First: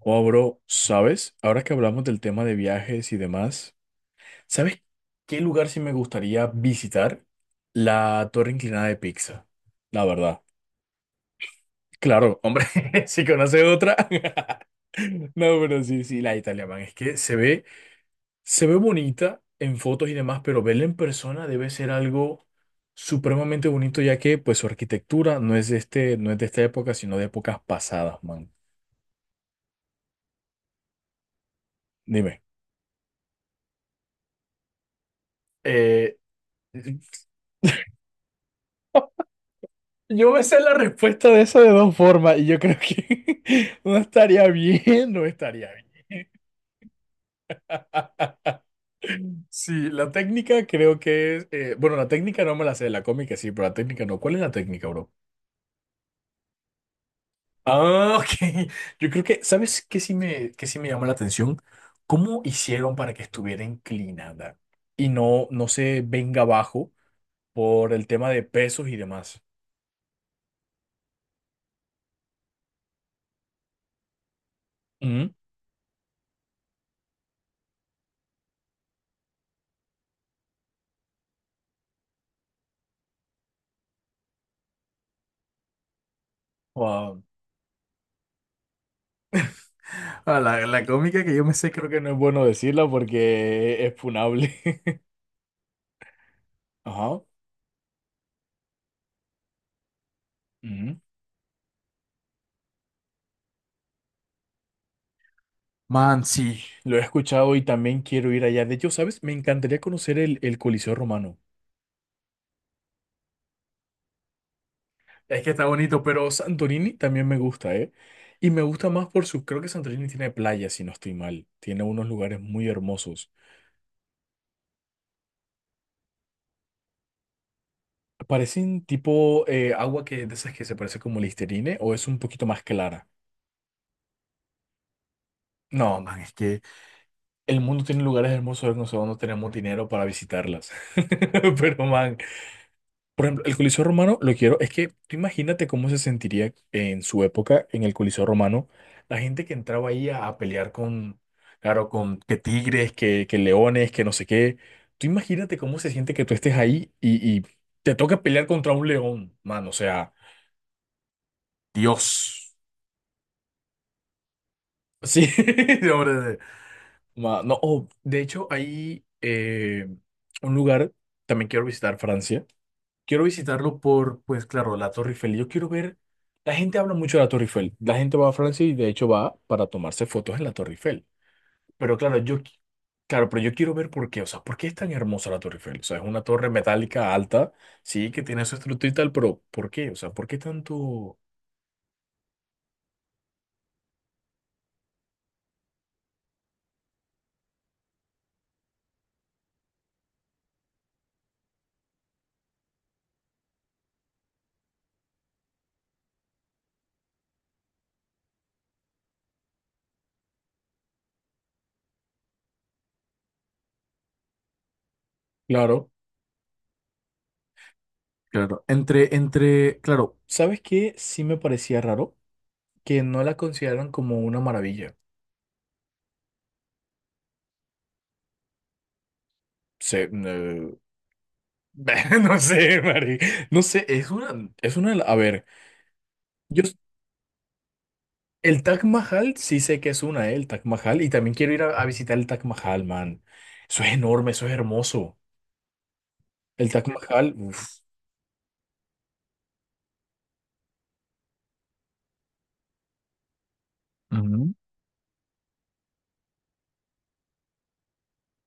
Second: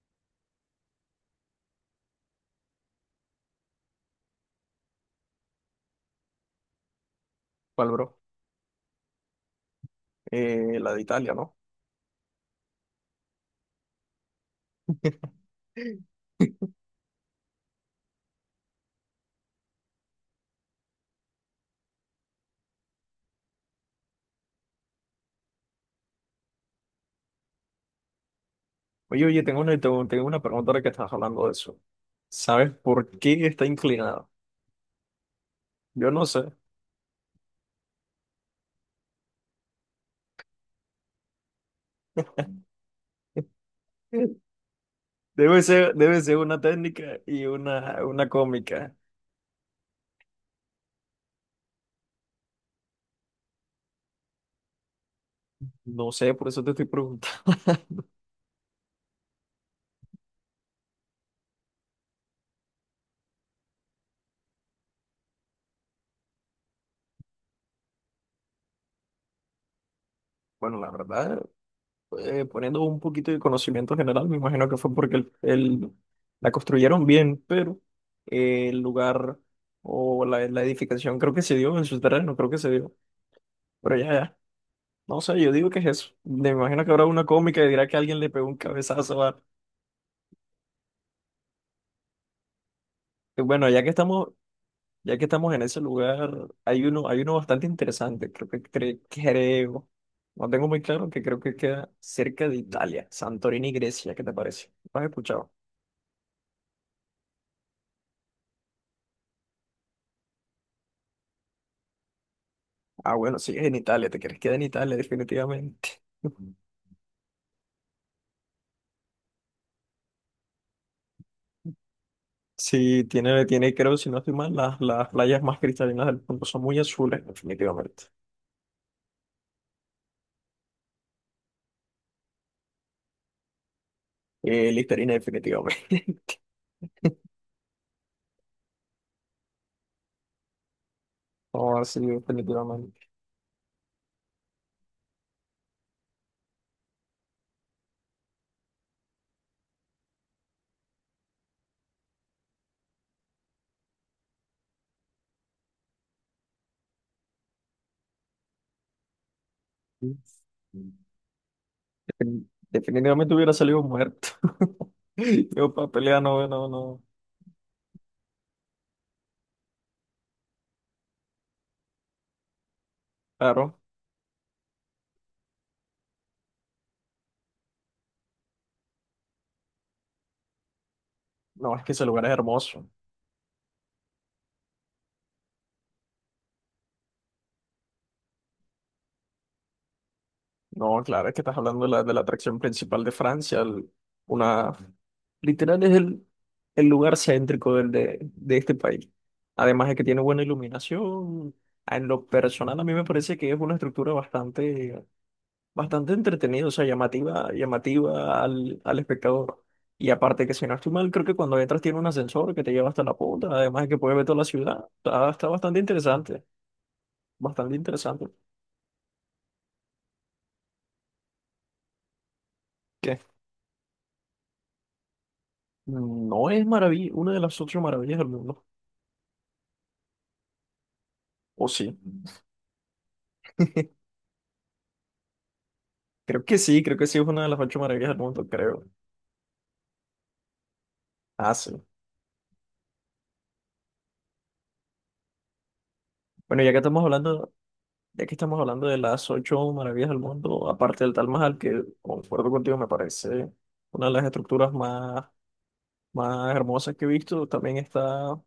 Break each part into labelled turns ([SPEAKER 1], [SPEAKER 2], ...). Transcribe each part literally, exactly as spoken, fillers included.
[SPEAKER 1] Oh, bro, ¿sabes? Ahora que hablamos del tema de viajes y demás, ¿sabes qué lugar sí me gustaría visitar?
[SPEAKER 2] ¿Cuál, bro?
[SPEAKER 1] La Torre Inclinada de Pisa, la verdad.
[SPEAKER 2] Eh, la de Italia, ¿no?
[SPEAKER 1] Claro, hombre, si conoce otra. No, pero sí, sí, la Italia, man. Es que se ve, se ve bonita en fotos y demás, pero verla en persona debe ser algo supremamente bonito, ya que pues su arquitectura no es de este, no es de esta época, sino de épocas pasadas, man.
[SPEAKER 2] Oye, oye, tengo una, tengo, tengo una pregunta ahora que estás hablando de eso.
[SPEAKER 1] Dime.
[SPEAKER 2] ¿Sabes por qué está inclinada? Yo
[SPEAKER 1] Eh,
[SPEAKER 2] no sé.
[SPEAKER 1] Yo me sé la respuesta de eso de dos formas y yo creo que no estaría bien, no
[SPEAKER 2] Debe
[SPEAKER 1] estaría
[SPEAKER 2] ser,
[SPEAKER 1] bien.
[SPEAKER 2] debe ser una técnica y una, una
[SPEAKER 1] Ah,
[SPEAKER 2] cómica.
[SPEAKER 1] sí, la técnica creo que es, eh, bueno, la técnica no me la sé, la cómica sí, pero la técnica no. ¿Cuál es la técnica, bro?
[SPEAKER 2] No sé, por eso te estoy preguntando.
[SPEAKER 1] Ah, ok. Yo creo que, ¿sabes qué sí me, qué sí me llama la atención? ¿Cómo hicieron para que estuviera inclinada y no, no se venga abajo por el tema de pesos y demás?
[SPEAKER 2] Bueno, la verdad, eh, poniendo un poquito de conocimiento general, me imagino que fue porque el,
[SPEAKER 1] Ujú.
[SPEAKER 2] el- la construyeron bien, pero eh, el lugar o la, la edificación creo que se dio en su terreno, creo que se dio. Pero ya, ya. No sé, yo digo que es eso. Me imagino que habrá
[SPEAKER 1] Wow.
[SPEAKER 2] una cómica y dirá que alguien le pegó un cabezazo a...
[SPEAKER 1] Ah, la, la cómica que yo me sé creo que no es bueno decirla
[SPEAKER 2] Bueno, ya
[SPEAKER 1] porque
[SPEAKER 2] que
[SPEAKER 1] es
[SPEAKER 2] estamos,
[SPEAKER 1] funable.
[SPEAKER 2] ya que estamos en ese lugar, hay uno,
[SPEAKER 1] Ajá.
[SPEAKER 2] hay uno bastante interesante, creo que cre- creo, no tengo muy
[SPEAKER 1] Ujú.
[SPEAKER 2] claro, que creo que queda cerca de Italia, Santorini, Grecia, ¿qué te parece? ¿Lo has escuchado?
[SPEAKER 1] Man, sí, lo he escuchado y también quiero ir allá. De hecho, ¿sabes? Me encantaría conocer el, el Coliseo Romano.
[SPEAKER 2] Ah, bueno, sí, es en Italia, te quieres quedar en Italia,
[SPEAKER 1] Es que está
[SPEAKER 2] definitivamente.
[SPEAKER 1] bonito, pero Santorini también me gusta, ¿eh? Y me gusta más por su... Creo que Santorini tiene playas, si no estoy mal. Tiene unos lugares muy
[SPEAKER 2] Sí,
[SPEAKER 1] hermosos.
[SPEAKER 2] tiene, tiene, creo, si no estoy mal, las, las playas más cristalinas del mundo son muy azules, definitivamente.
[SPEAKER 1] Parecen tipo eh, agua que de esas que se parece como Listerine o es un poquito más clara.
[SPEAKER 2] Eh, Listerine,
[SPEAKER 1] No, man, es
[SPEAKER 2] definitivamente.
[SPEAKER 1] que el mundo tiene lugares hermosos, no sé, no tenemos dinero para visitarlas. Pero,
[SPEAKER 2] Oh, sí,
[SPEAKER 1] man,
[SPEAKER 2] definitivamente.
[SPEAKER 1] por ejemplo, el Coliseo Romano lo quiero, es que tú imagínate cómo se sentiría en su época en el Coliseo Romano, la gente que entraba ahí a, a pelear con, claro, con que tigres, que, que leones, que no sé qué. Tú imagínate cómo se siente que tú estés ahí y, y te toca pelear contra un león, mano, o sea,
[SPEAKER 2] Defin-
[SPEAKER 1] Dios.
[SPEAKER 2] Definitivamente hubiera salido muerto.
[SPEAKER 1] Sí,
[SPEAKER 2] Yo para
[SPEAKER 1] de hombre.
[SPEAKER 2] pelear,
[SPEAKER 1] de-
[SPEAKER 2] no, no, no.
[SPEAKER 1] ma- no, oh, de hecho, hay eh, un lugar, también quiero visitar Francia. Quiero visitarlo
[SPEAKER 2] Claro,
[SPEAKER 1] por, pues claro, la Torre Eiffel. Yo quiero ver, la gente habla mucho de la Torre Eiffel. La gente va a Francia y de hecho va para tomarse fotos en la Torre Eiffel.
[SPEAKER 2] no, es que
[SPEAKER 1] Pero
[SPEAKER 2] ese
[SPEAKER 1] claro,
[SPEAKER 2] lugar es
[SPEAKER 1] yo, qui-
[SPEAKER 2] hermoso.
[SPEAKER 1] claro, pero yo quiero ver por qué, o sea, ¿por qué es tan hermosa la Torre Eiffel? O sea, es una torre metálica alta, sí, que tiene su estructura y tal, pero ¿por qué? O sea, ¿por qué
[SPEAKER 2] No,
[SPEAKER 1] tanto?
[SPEAKER 2] claro, es que estás hablando de la, de la, atracción principal de Francia. el- una, Literal es el, el lugar céntrico del, de, de este país. Además de que tiene buena iluminación. En lo personal, a mí me parece que es una estructura bastante bastante entretenido, o sea, llamativa, llamativa al, al espectador. Y aparte que si no estoy mal, creo que cuando entras tiene un ascensor que te lleva hasta la punta, además de que puedes ver toda la ciudad. Está, está bastante
[SPEAKER 1] Claro,
[SPEAKER 2] interesante, bastante interesante.
[SPEAKER 1] claro. Entre, entre, claro, ¿sabes qué? Sí me parecía raro que
[SPEAKER 2] Que
[SPEAKER 1] no la consideran como una maravilla.
[SPEAKER 2] no es maravilla, una de las ocho maravillas del mundo.
[SPEAKER 1] Se
[SPEAKER 2] O sí.
[SPEAKER 1] No sé, Mari. No sé, es una, es una, a ver,
[SPEAKER 2] Creo que
[SPEAKER 1] yo,
[SPEAKER 2] sí, creo que sí es una de las ocho maravillas del mundo,
[SPEAKER 1] el Taj
[SPEAKER 2] creo.
[SPEAKER 1] Mahal, sí sé que es una, eh, el Taj Mahal, y también quiero
[SPEAKER 2] Ah,
[SPEAKER 1] ir a, a
[SPEAKER 2] sí.
[SPEAKER 1] visitar el Taj Mahal, man. Eso es enorme, eso es hermoso.
[SPEAKER 2] Bueno,
[SPEAKER 1] El
[SPEAKER 2] ya que
[SPEAKER 1] Taj
[SPEAKER 2] estamos
[SPEAKER 1] Mahal,
[SPEAKER 2] hablando,
[SPEAKER 1] uf.
[SPEAKER 2] ya que estamos hablando de las ocho maravillas del mundo, aparte del Taj Mahal, que concuerdo contigo, me parece una de las
[SPEAKER 1] Ujú.
[SPEAKER 2] estructuras más más hermosas que he visto también está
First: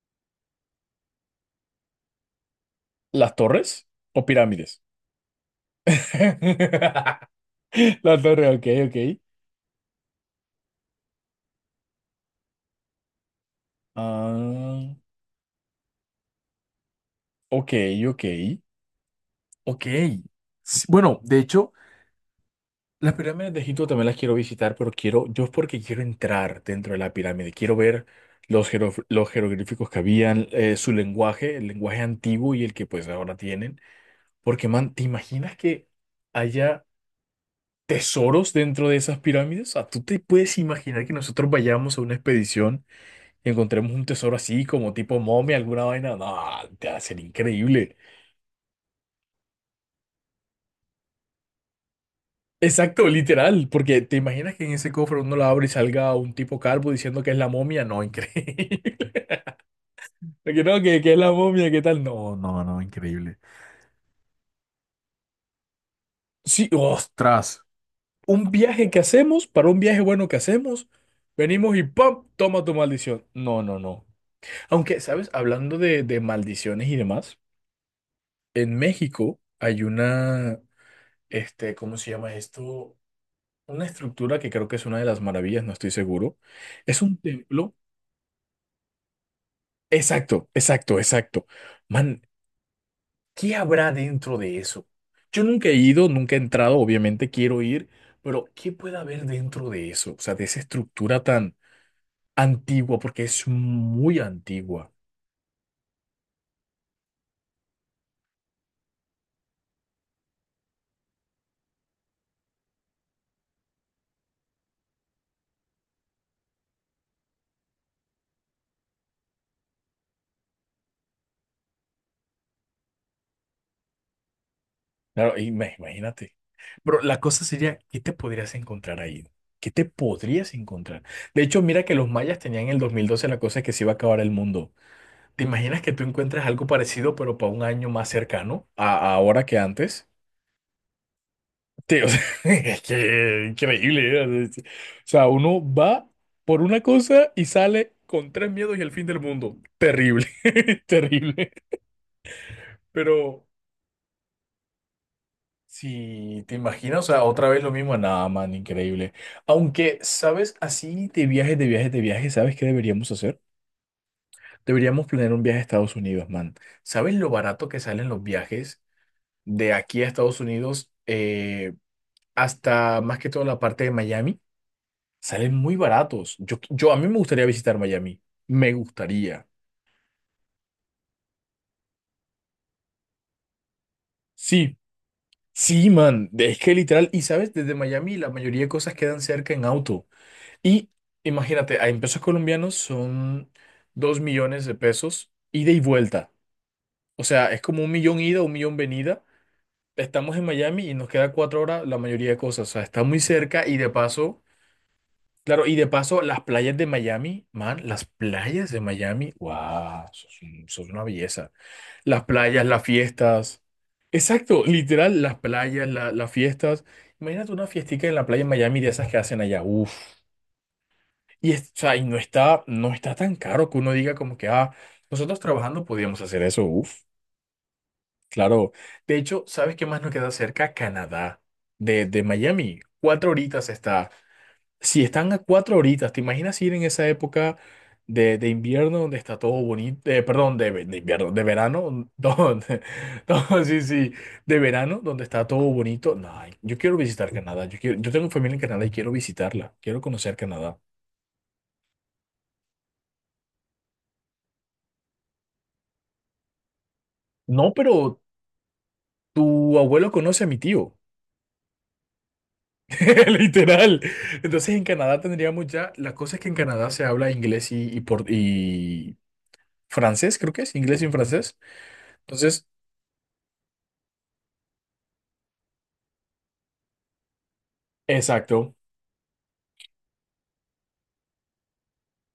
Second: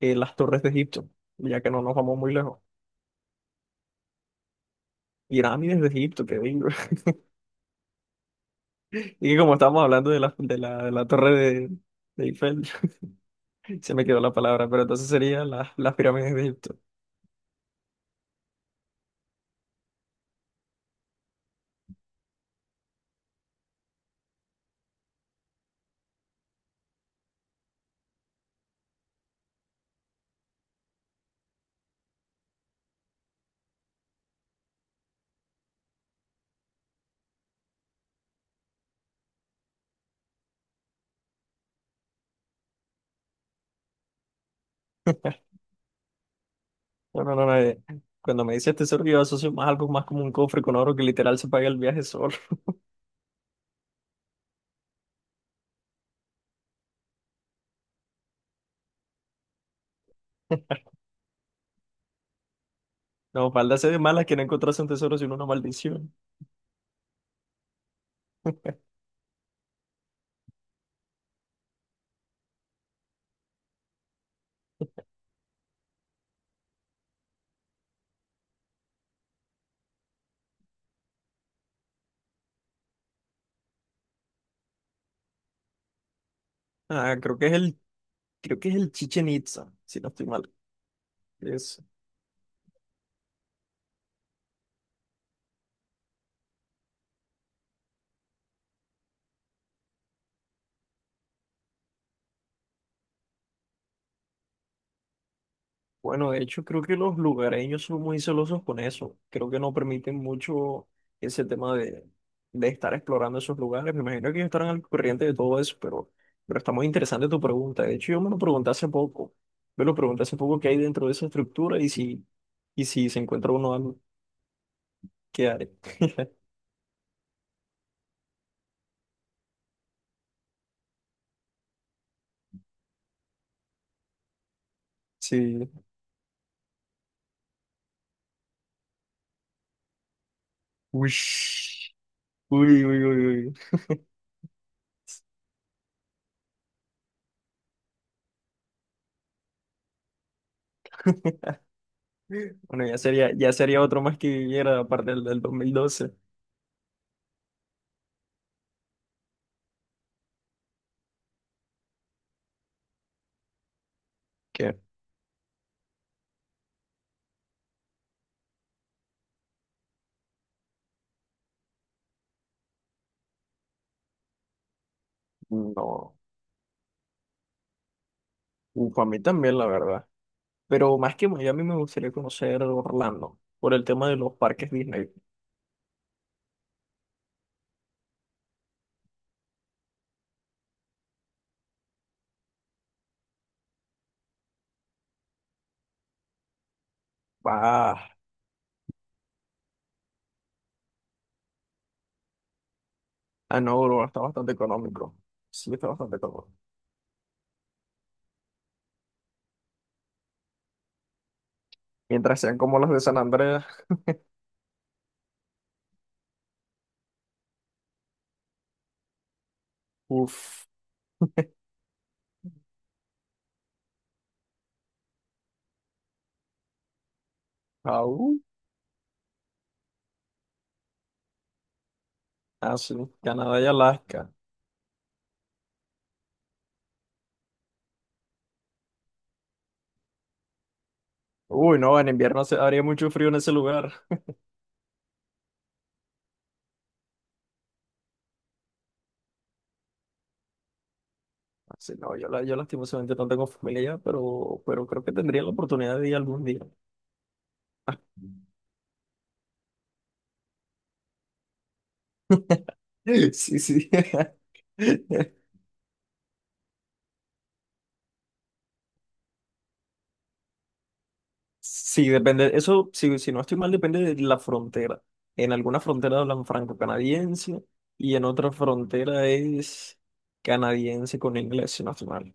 [SPEAKER 2] eh, las torres de Egipto, ya que no nos vamos muy lejos.
[SPEAKER 1] ¿Las torres o pirámides?
[SPEAKER 2] Pirámides de Egipto, que digo.
[SPEAKER 1] La torre, ok, ok.
[SPEAKER 2] Y que como estábamos hablando de la, de la, de la torre de, de Eiffel, se me quedó la palabra, pero
[SPEAKER 1] Ah,
[SPEAKER 2] entonces serían las, las, pirámides de Egipto.
[SPEAKER 1] ok, ok, ok. Sí, bueno, de hecho. Las pirámides de Egipto también las quiero visitar, pero quiero, yo porque quiero entrar dentro de la pirámide, quiero ver los, jero- los jeroglíficos que habían, eh, su lenguaje, el lenguaje antiguo y el que pues ahora tienen. Porque, man, ¿te imaginas que haya tesoros dentro de esas pirámides? O sea, ¿tú te puedes imaginar que nosotros vayamos a una expedición y encontremos un tesoro así como tipo momia, alguna vaina? No, te va a ser
[SPEAKER 2] Bueno, no, no, no, eh,
[SPEAKER 1] increíble.
[SPEAKER 2] cuando me dices tesoro, yo asocio más algo más como un cofre con oro que literal se paga el viaje solo.
[SPEAKER 1] Exacto, literal, porque te imaginas que en ese cofre uno lo abre y salga un tipo calvo diciendo que es la momia, no, increíble. Que no, que, que es la momia, ¿qué tal? No, no, no, increíble.
[SPEAKER 2] No, falda ser de malas que no encontrase un tesoro sino una maldición.
[SPEAKER 1] Sí, ostras, un viaje que hacemos, para un viaje bueno que hacemos, venimos y ¡pam! Toma tu maldición. No, no, no. Aunque, ¿sabes? Hablando de, de maldiciones y demás, en México hay una, este, ¿cómo se llama esto? Una estructura que creo que es una de las maravillas, no estoy seguro. Es un
[SPEAKER 2] Ah, creo que es
[SPEAKER 1] templo.
[SPEAKER 2] el, creo que es el Chichen Itza, si no estoy
[SPEAKER 1] Exacto,
[SPEAKER 2] mal.
[SPEAKER 1] exacto, exacto. Man, ¿qué habrá dentro de eso? Yo nunca he ido, nunca he entrado, obviamente quiero ir, pero ¿qué puede haber dentro de eso? O sea, de esa estructura tan antigua, porque es muy antigua.
[SPEAKER 2] Bueno, de hecho, creo que los lugareños son muy celosos con eso. Creo que no permiten mucho ese tema de, de estar explorando esos lugares. Me imagino que ellos estarán al corriente de todo eso, pero, pero está muy interesante tu pregunta. De hecho, yo me lo pregunté hace poco. Me lo pregunté hace poco qué hay dentro de esa estructura y si, y si se encuentra uno algo,
[SPEAKER 1] Claro,
[SPEAKER 2] ¿qué haré?
[SPEAKER 1] ima- imagínate. Pero la cosa sería, ¿qué te podrías encontrar ahí? ¿Qué te podrías encontrar? De hecho, mira que los mayas tenían en el dos mil doce la cosa de que se iba a acabar el mundo. ¿Te
[SPEAKER 2] Sí.
[SPEAKER 1] imaginas que tú encuentres algo parecido, pero para un año más cercano a a ahora que antes?
[SPEAKER 2] Uy,
[SPEAKER 1] Sí, o sea, es
[SPEAKER 2] uy, uy,
[SPEAKER 1] que
[SPEAKER 2] uy. uy.
[SPEAKER 1] increíble, ¿eh? O sea, uno va por una cosa y sale con tres miedos y el fin del mundo. Terrible, terrible.
[SPEAKER 2] Bueno, ya sería,
[SPEAKER 1] Pero
[SPEAKER 2] ya sería otro más que viviera aparte del del dos mil doce.
[SPEAKER 1] si te imaginas, o sea, otra vez lo mismo, nada, man, increíble. Aunque, ¿sabes? Así de viajes, de viajes, de viajes, ¿sabes qué deberíamos hacer?
[SPEAKER 2] ¿Qué?
[SPEAKER 1] Deberíamos planear un viaje a Estados Unidos, man. ¿Sabes lo barato que salen los viajes de aquí a Estados Unidos eh, hasta más que todo la parte de Miami? Salen muy
[SPEAKER 2] No,
[SPEAKER 1] baratos. Yo, yo, a mí me gustaría visitar Miami. Me
[SPEAKER 2] uf, a mí
[SPEAKER 1] gustaría.
[SPEAKER 2] también, la verdad. Pero más que Miami me gustaría conocer Orlando por el tema de los parques
[SPEAKER 1] Sí,
[SPEAKER 2] Disney.
[SPEAKER 1] sí, man. Es que literal, y sabes, desde Miami la mayoría de cosas quedan cerca en auto. Y imagínate, en pesos colombianos son dos millones de pesos ida y vuelta. O sea, es como un
[SPEAKER 2] Ah,
[SPEAKER 1] millón ida, un millón venida. Estamos en Miami y nos queda cuatro horas la mayoría de cosas. O sea, está muy
[SPEAKER 2] ah,
[SPEAKER 1] cerca y
[SPEAKER 2] no,
[SPEAKER 1] de
[SPEAKER 2] bro, está
[SPEAKER 1] paso,
[SPEAKER 2] bastante económico.
[SPEAKER 1] claro,
[SPEAKER 2] Sí,
[SPEAKER 1] y de
[SPEAKER 2] está bastante
[SPEAKER 1] paso las
[SPEAKER 2] económico.
[SPEAKER 1] playas de Miami, man, las playas de Miami, wow, eso es un- eso es una belleza. Las
[SPEAKER 2] Mientras sean
[SPEAKER 1] playas,
[SPEAKER 2] como
[SPEAKER 1] las
[SPEAKER 2] los de San
[SPEAKER 1] fiestas.
[SPEAKER 2] Andrés,
[SPEAKER 1] Exacto, literal, las playas, la- las fiestas. Imagínate una fiestica en la playa en Miami de esas que hacen allá. Uf.
[SPEAKER 2] uff,
[SPEAKER 1] Y, es- o sea, y no está, no está tan caro que uno diga como que, ah, nosotros trabajando podíamos hacer eso. Uf,
[SPEAKER 2] aún,
[SPEAKER 1] claro. De hecho, ¿sabes qué más nos queda cerca? Canadá, de, de Miami.
[SPEAKER 2] así,
[SPEAKER 1] Cuatro
[SPEAKER 2] Canadá y
[SPEAKER 1] horitas está.
[SPEAKER 2] Alaska.
[SPEAKER 1] Si están a cuatro horitas, ¿te imaginas ir en esa época de, de invierno donde está todo bonito? Eh, perdón, de, ve- de invierno, de
[SPEAKER 2] Uy, no, en
[SPEAKER 1] verano.
[SPEAKER 2] invierno se,
[SPEAKER 1] Donde,
[SPEAKER 2] haría mucho frío en ese
[SPEAKER 1] no, sí,
[SPEAKER 2] lugar.
[SPEAKER 1] sí, de verano donde está todo bonito. No, ay, yo quiero visitar Canadá. Yo quiero, yo tengo familia en Canadá y quiero visitarla. Quiero conocer Canadá.
[SPEAKER 2] Así, no, yo, la- yo lastimosamente no tengo familia allá, pero, pero creo que tendría la oportunidad de ir algún día.
[SPEAKER 1] No, pero tu abuelo conoce a mi tío,
[SPEAKER 2] Sí, sí.
[SPEAKER 1] literal. Entonces en Canadá tendríamos ya, la cosa es que en Canadá se habla inglés y, y, por, y francés, creo que es, inglés y francés.
[SPEAKER 2] Sí, depende,
[SPEAKER 1] Entonces...
[SPEAKER 2] eso, si, si no estoy mal, depende de la frontera. En alguna frontera hablan franco-canadiense y en otra
[SPEAKER 1] Exacto.
[SPEAKER 2] frontera es canadiense con inglés, si no estoy mal.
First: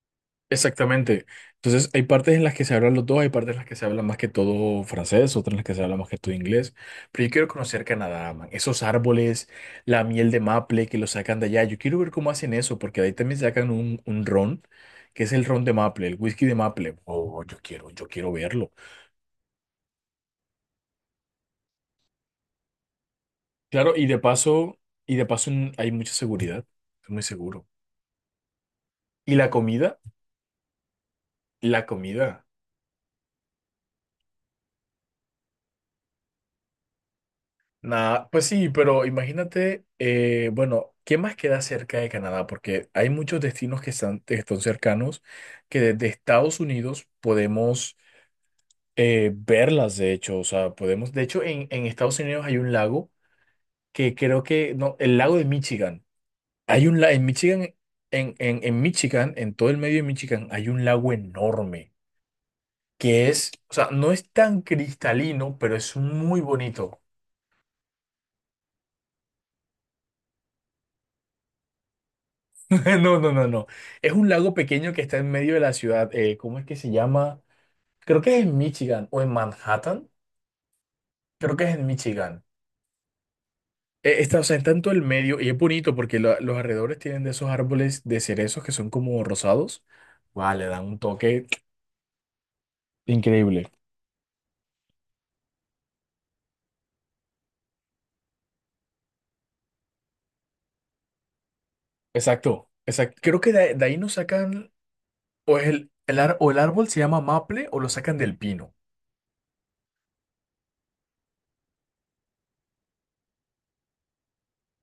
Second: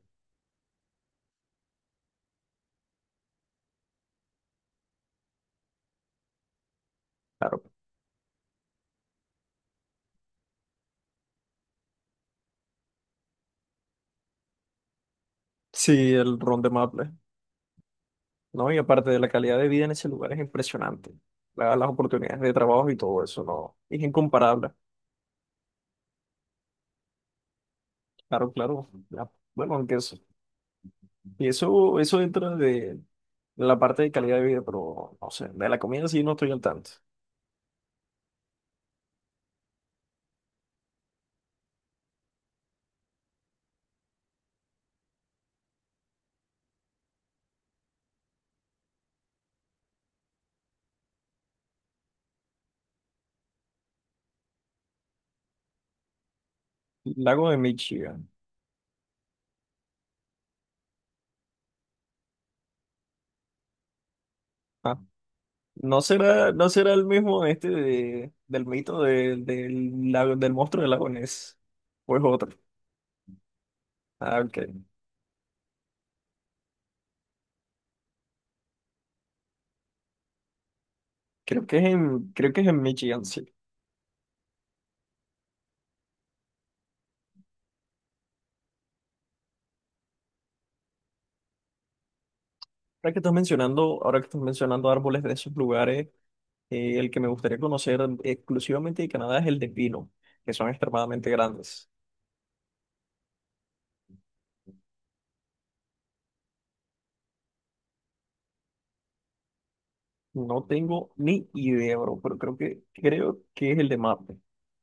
[SPEAKER 1] Exactamente. Entonces, hay partes en las que se hablan los dos, hay partes en las que se habla más que todo francés, otras en las que se habla más que todo inglés. Pero yo quiero
[SPEAKER 2] Claro.
[SPEAKER 1] conocer Canadá, man. Esos árboles, la miel de maple que lo sacan de allá. Yo quiero ver cómo hacen eso, porque de ahí también sacan un, un ron, que es el ron de
[SPEAKER 2] Sí,
[SPEAKER 1] maple, el
[SPEAKER 2] el
[SPEAKER 1] whisky de
[SPEAKER 2] ron de
[SPEAKER 1] maple.
[SPEAKER 2] maple,
[SPEAKER 1] Oh, yo quiero, yo quiero verlo.
[SPEAKER 2] ¿no? Y aparte de la calidad de vida en ese lugar es impresionante. La- las oportunidades de trabajo y todo eso, ¿no?
[SPEAKER 1] Claro,
[SPEAKER 2] Es
[SPEAKER 1] y de
[SPEAKER 2] incomparable.
[SPEAKER 1] paso, y de paso mm, hay mucha seguridad. Es muy seguro.
[SPEAKER 2] Claro, claro. Ya,
[SPEAKER 1] ¿Y la
[SPEAKER 2] bueno, aunque
[SPEAKER 1] comida?
[SPEAKER 2] eso, y
[SPEAKER 1] La
[SPEAKER 2] eso, eso
[SPEAKER 1] comida.
[SPEAKER 2] entra de la parte de calidad de vida, pero no sé, de la comida sí no estoy al tanto.
[SPEAKER 1] Nah, pues sí, pero imagínate, eh, bueno, ¿qué más queda cerca de Canadá? Porque hay muchos destinos que están, que están cercanos, que desde Estados Unidos podemos eh, verlas, de hecho, o sea, podemos, de hecho, en, en Estados Unidos hay un lago que creo que, no, el lago de Michigan. Hay un lago en
[SPEAKER 2] Lago de
[SPEAKER 1] Michigan,
[SPEAKER 2] Michigan.
[SPEAKER 1] en, en, en Michigan, en todo el medio de Michigan, hay un lago enorme, que es, o sea, no es tan cristalino, pero es
[SPEAKER 2] ¿No
[SPEAKER 1] muy
[SPEAKER 2] será, no será
[SPEAKER 1] bonito.
[SPEAKER 2] el mismo este de- del mito de- del, lago- del monstruo del lago Ness? ¿O es otro?
[SPEAKER 1] No, no, no, no. Es un
[SPEAKER 2] Ah,
[SPEAKER 1] lago
[SPEAKER 2] ok.
[SPEAKER 1] pequeño que está en medio de la ciudad. Eh, ¿cómo es que se llama? Creo que es en Michigan o en Manhattan. Creo que
[SPEAKER 2] Creo
[SPEAKER 1] es
[SPEAKER 2] que es
[SPEAKER 1] en
[SPEAKER 2] en,
[SPEAKER 1] Michigan.
[SPEAKER 2] creo que es en Michigan, sí.
[SPEAKER 1] Eh, está, o sea, está en todo el medio y es bonito porque la- los alrededores tienen de esos árboles de cerezos que son como rosados. Vale, dan un toque
[SPEAKER 2] Ahora que estás
[SPEAKER 1] increíble.
[SPEAKER 2] mencionando, ahora que estás mencionando árboles de esos lugares, eh, el que me gustaría conocer exclusivamente de Canadá es el de pino, que son extremadamente grandes.
[SPEAKER 1] Exacto, exacto. Creo que de, de ahí nos sacan, o es el, el, ar- o el árbol se llama maple o lo sacan del pino.
[SPEAKER 2] No tengo ni idea, bro, pero creo que, creo que es el de maple.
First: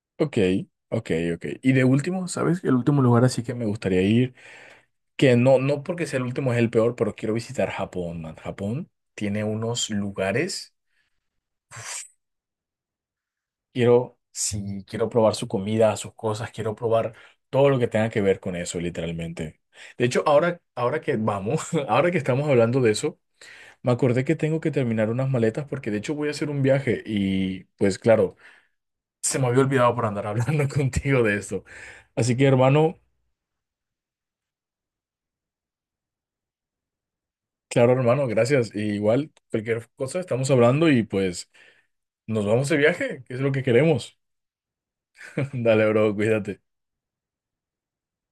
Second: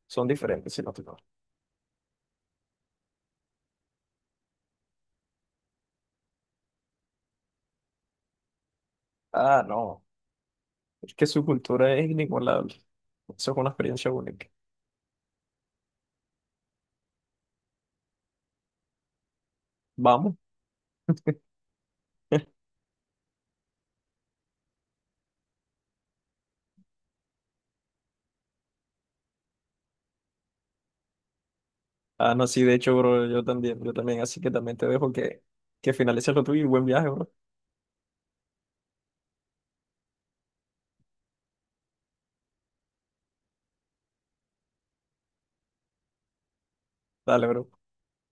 [SPEAKER 2] Son
[SPEAKER 1] Ok,
[SPEAKER 2] diferentes, si no te
[SPEAKER 1] ok,
[SPEAKER 2] equivoco.
[SPEAKER 1] ok. Y de último, ¿sabes? El último lugar así que me gustaría ir, que no, no porque sea el último es el peor, pero quiero visitar Japón, man. Japón tiene
[SPEAKER 2] Ah,
[SPEAKER 1] unos
[SPEAKER 2] no.
[SPEAKER 1] lugares,
[SPEAKER 2] Es que su cultura es inigualable. Eso es una experiencia
[SPEAKER 1] quiero,
[SPEAKER 2] única.
[SPEAKER 1] sí, quiero probar su comida, sus cosas, quiero probar todo lo que tenga que ver con eso, literalmente. De hecho,
[SPEAKER 2] Vamos.
[SPEAKER 1] ahora, ahora que vamos, ahora que estamos hablando de eso, me acordé que tengo que terminar unas maletas porque de hecho voy a hacer un viaje y pues claro, se me había olvidado por andar hablando contigo de esto.
[SPEAKER 2] Ah,
[SPEAKER 1] Así que
[SPEAKER 2] no, sí, de hecho,
[SPEAKER 1] hermano,
[SPEAKER 2] bro, yo también, yo también, así que también te dejo que, que, finalices lo tuyo y buen viaje, bro.
[SPEAKER 1] claro hermano, gracias. Y igual, cualquier cosa estamos hablando y pues... Nos vamos de viaje, que es lo que queremos. Dale, bro, cuídate.
[SPEAKER 2] Dale, bro.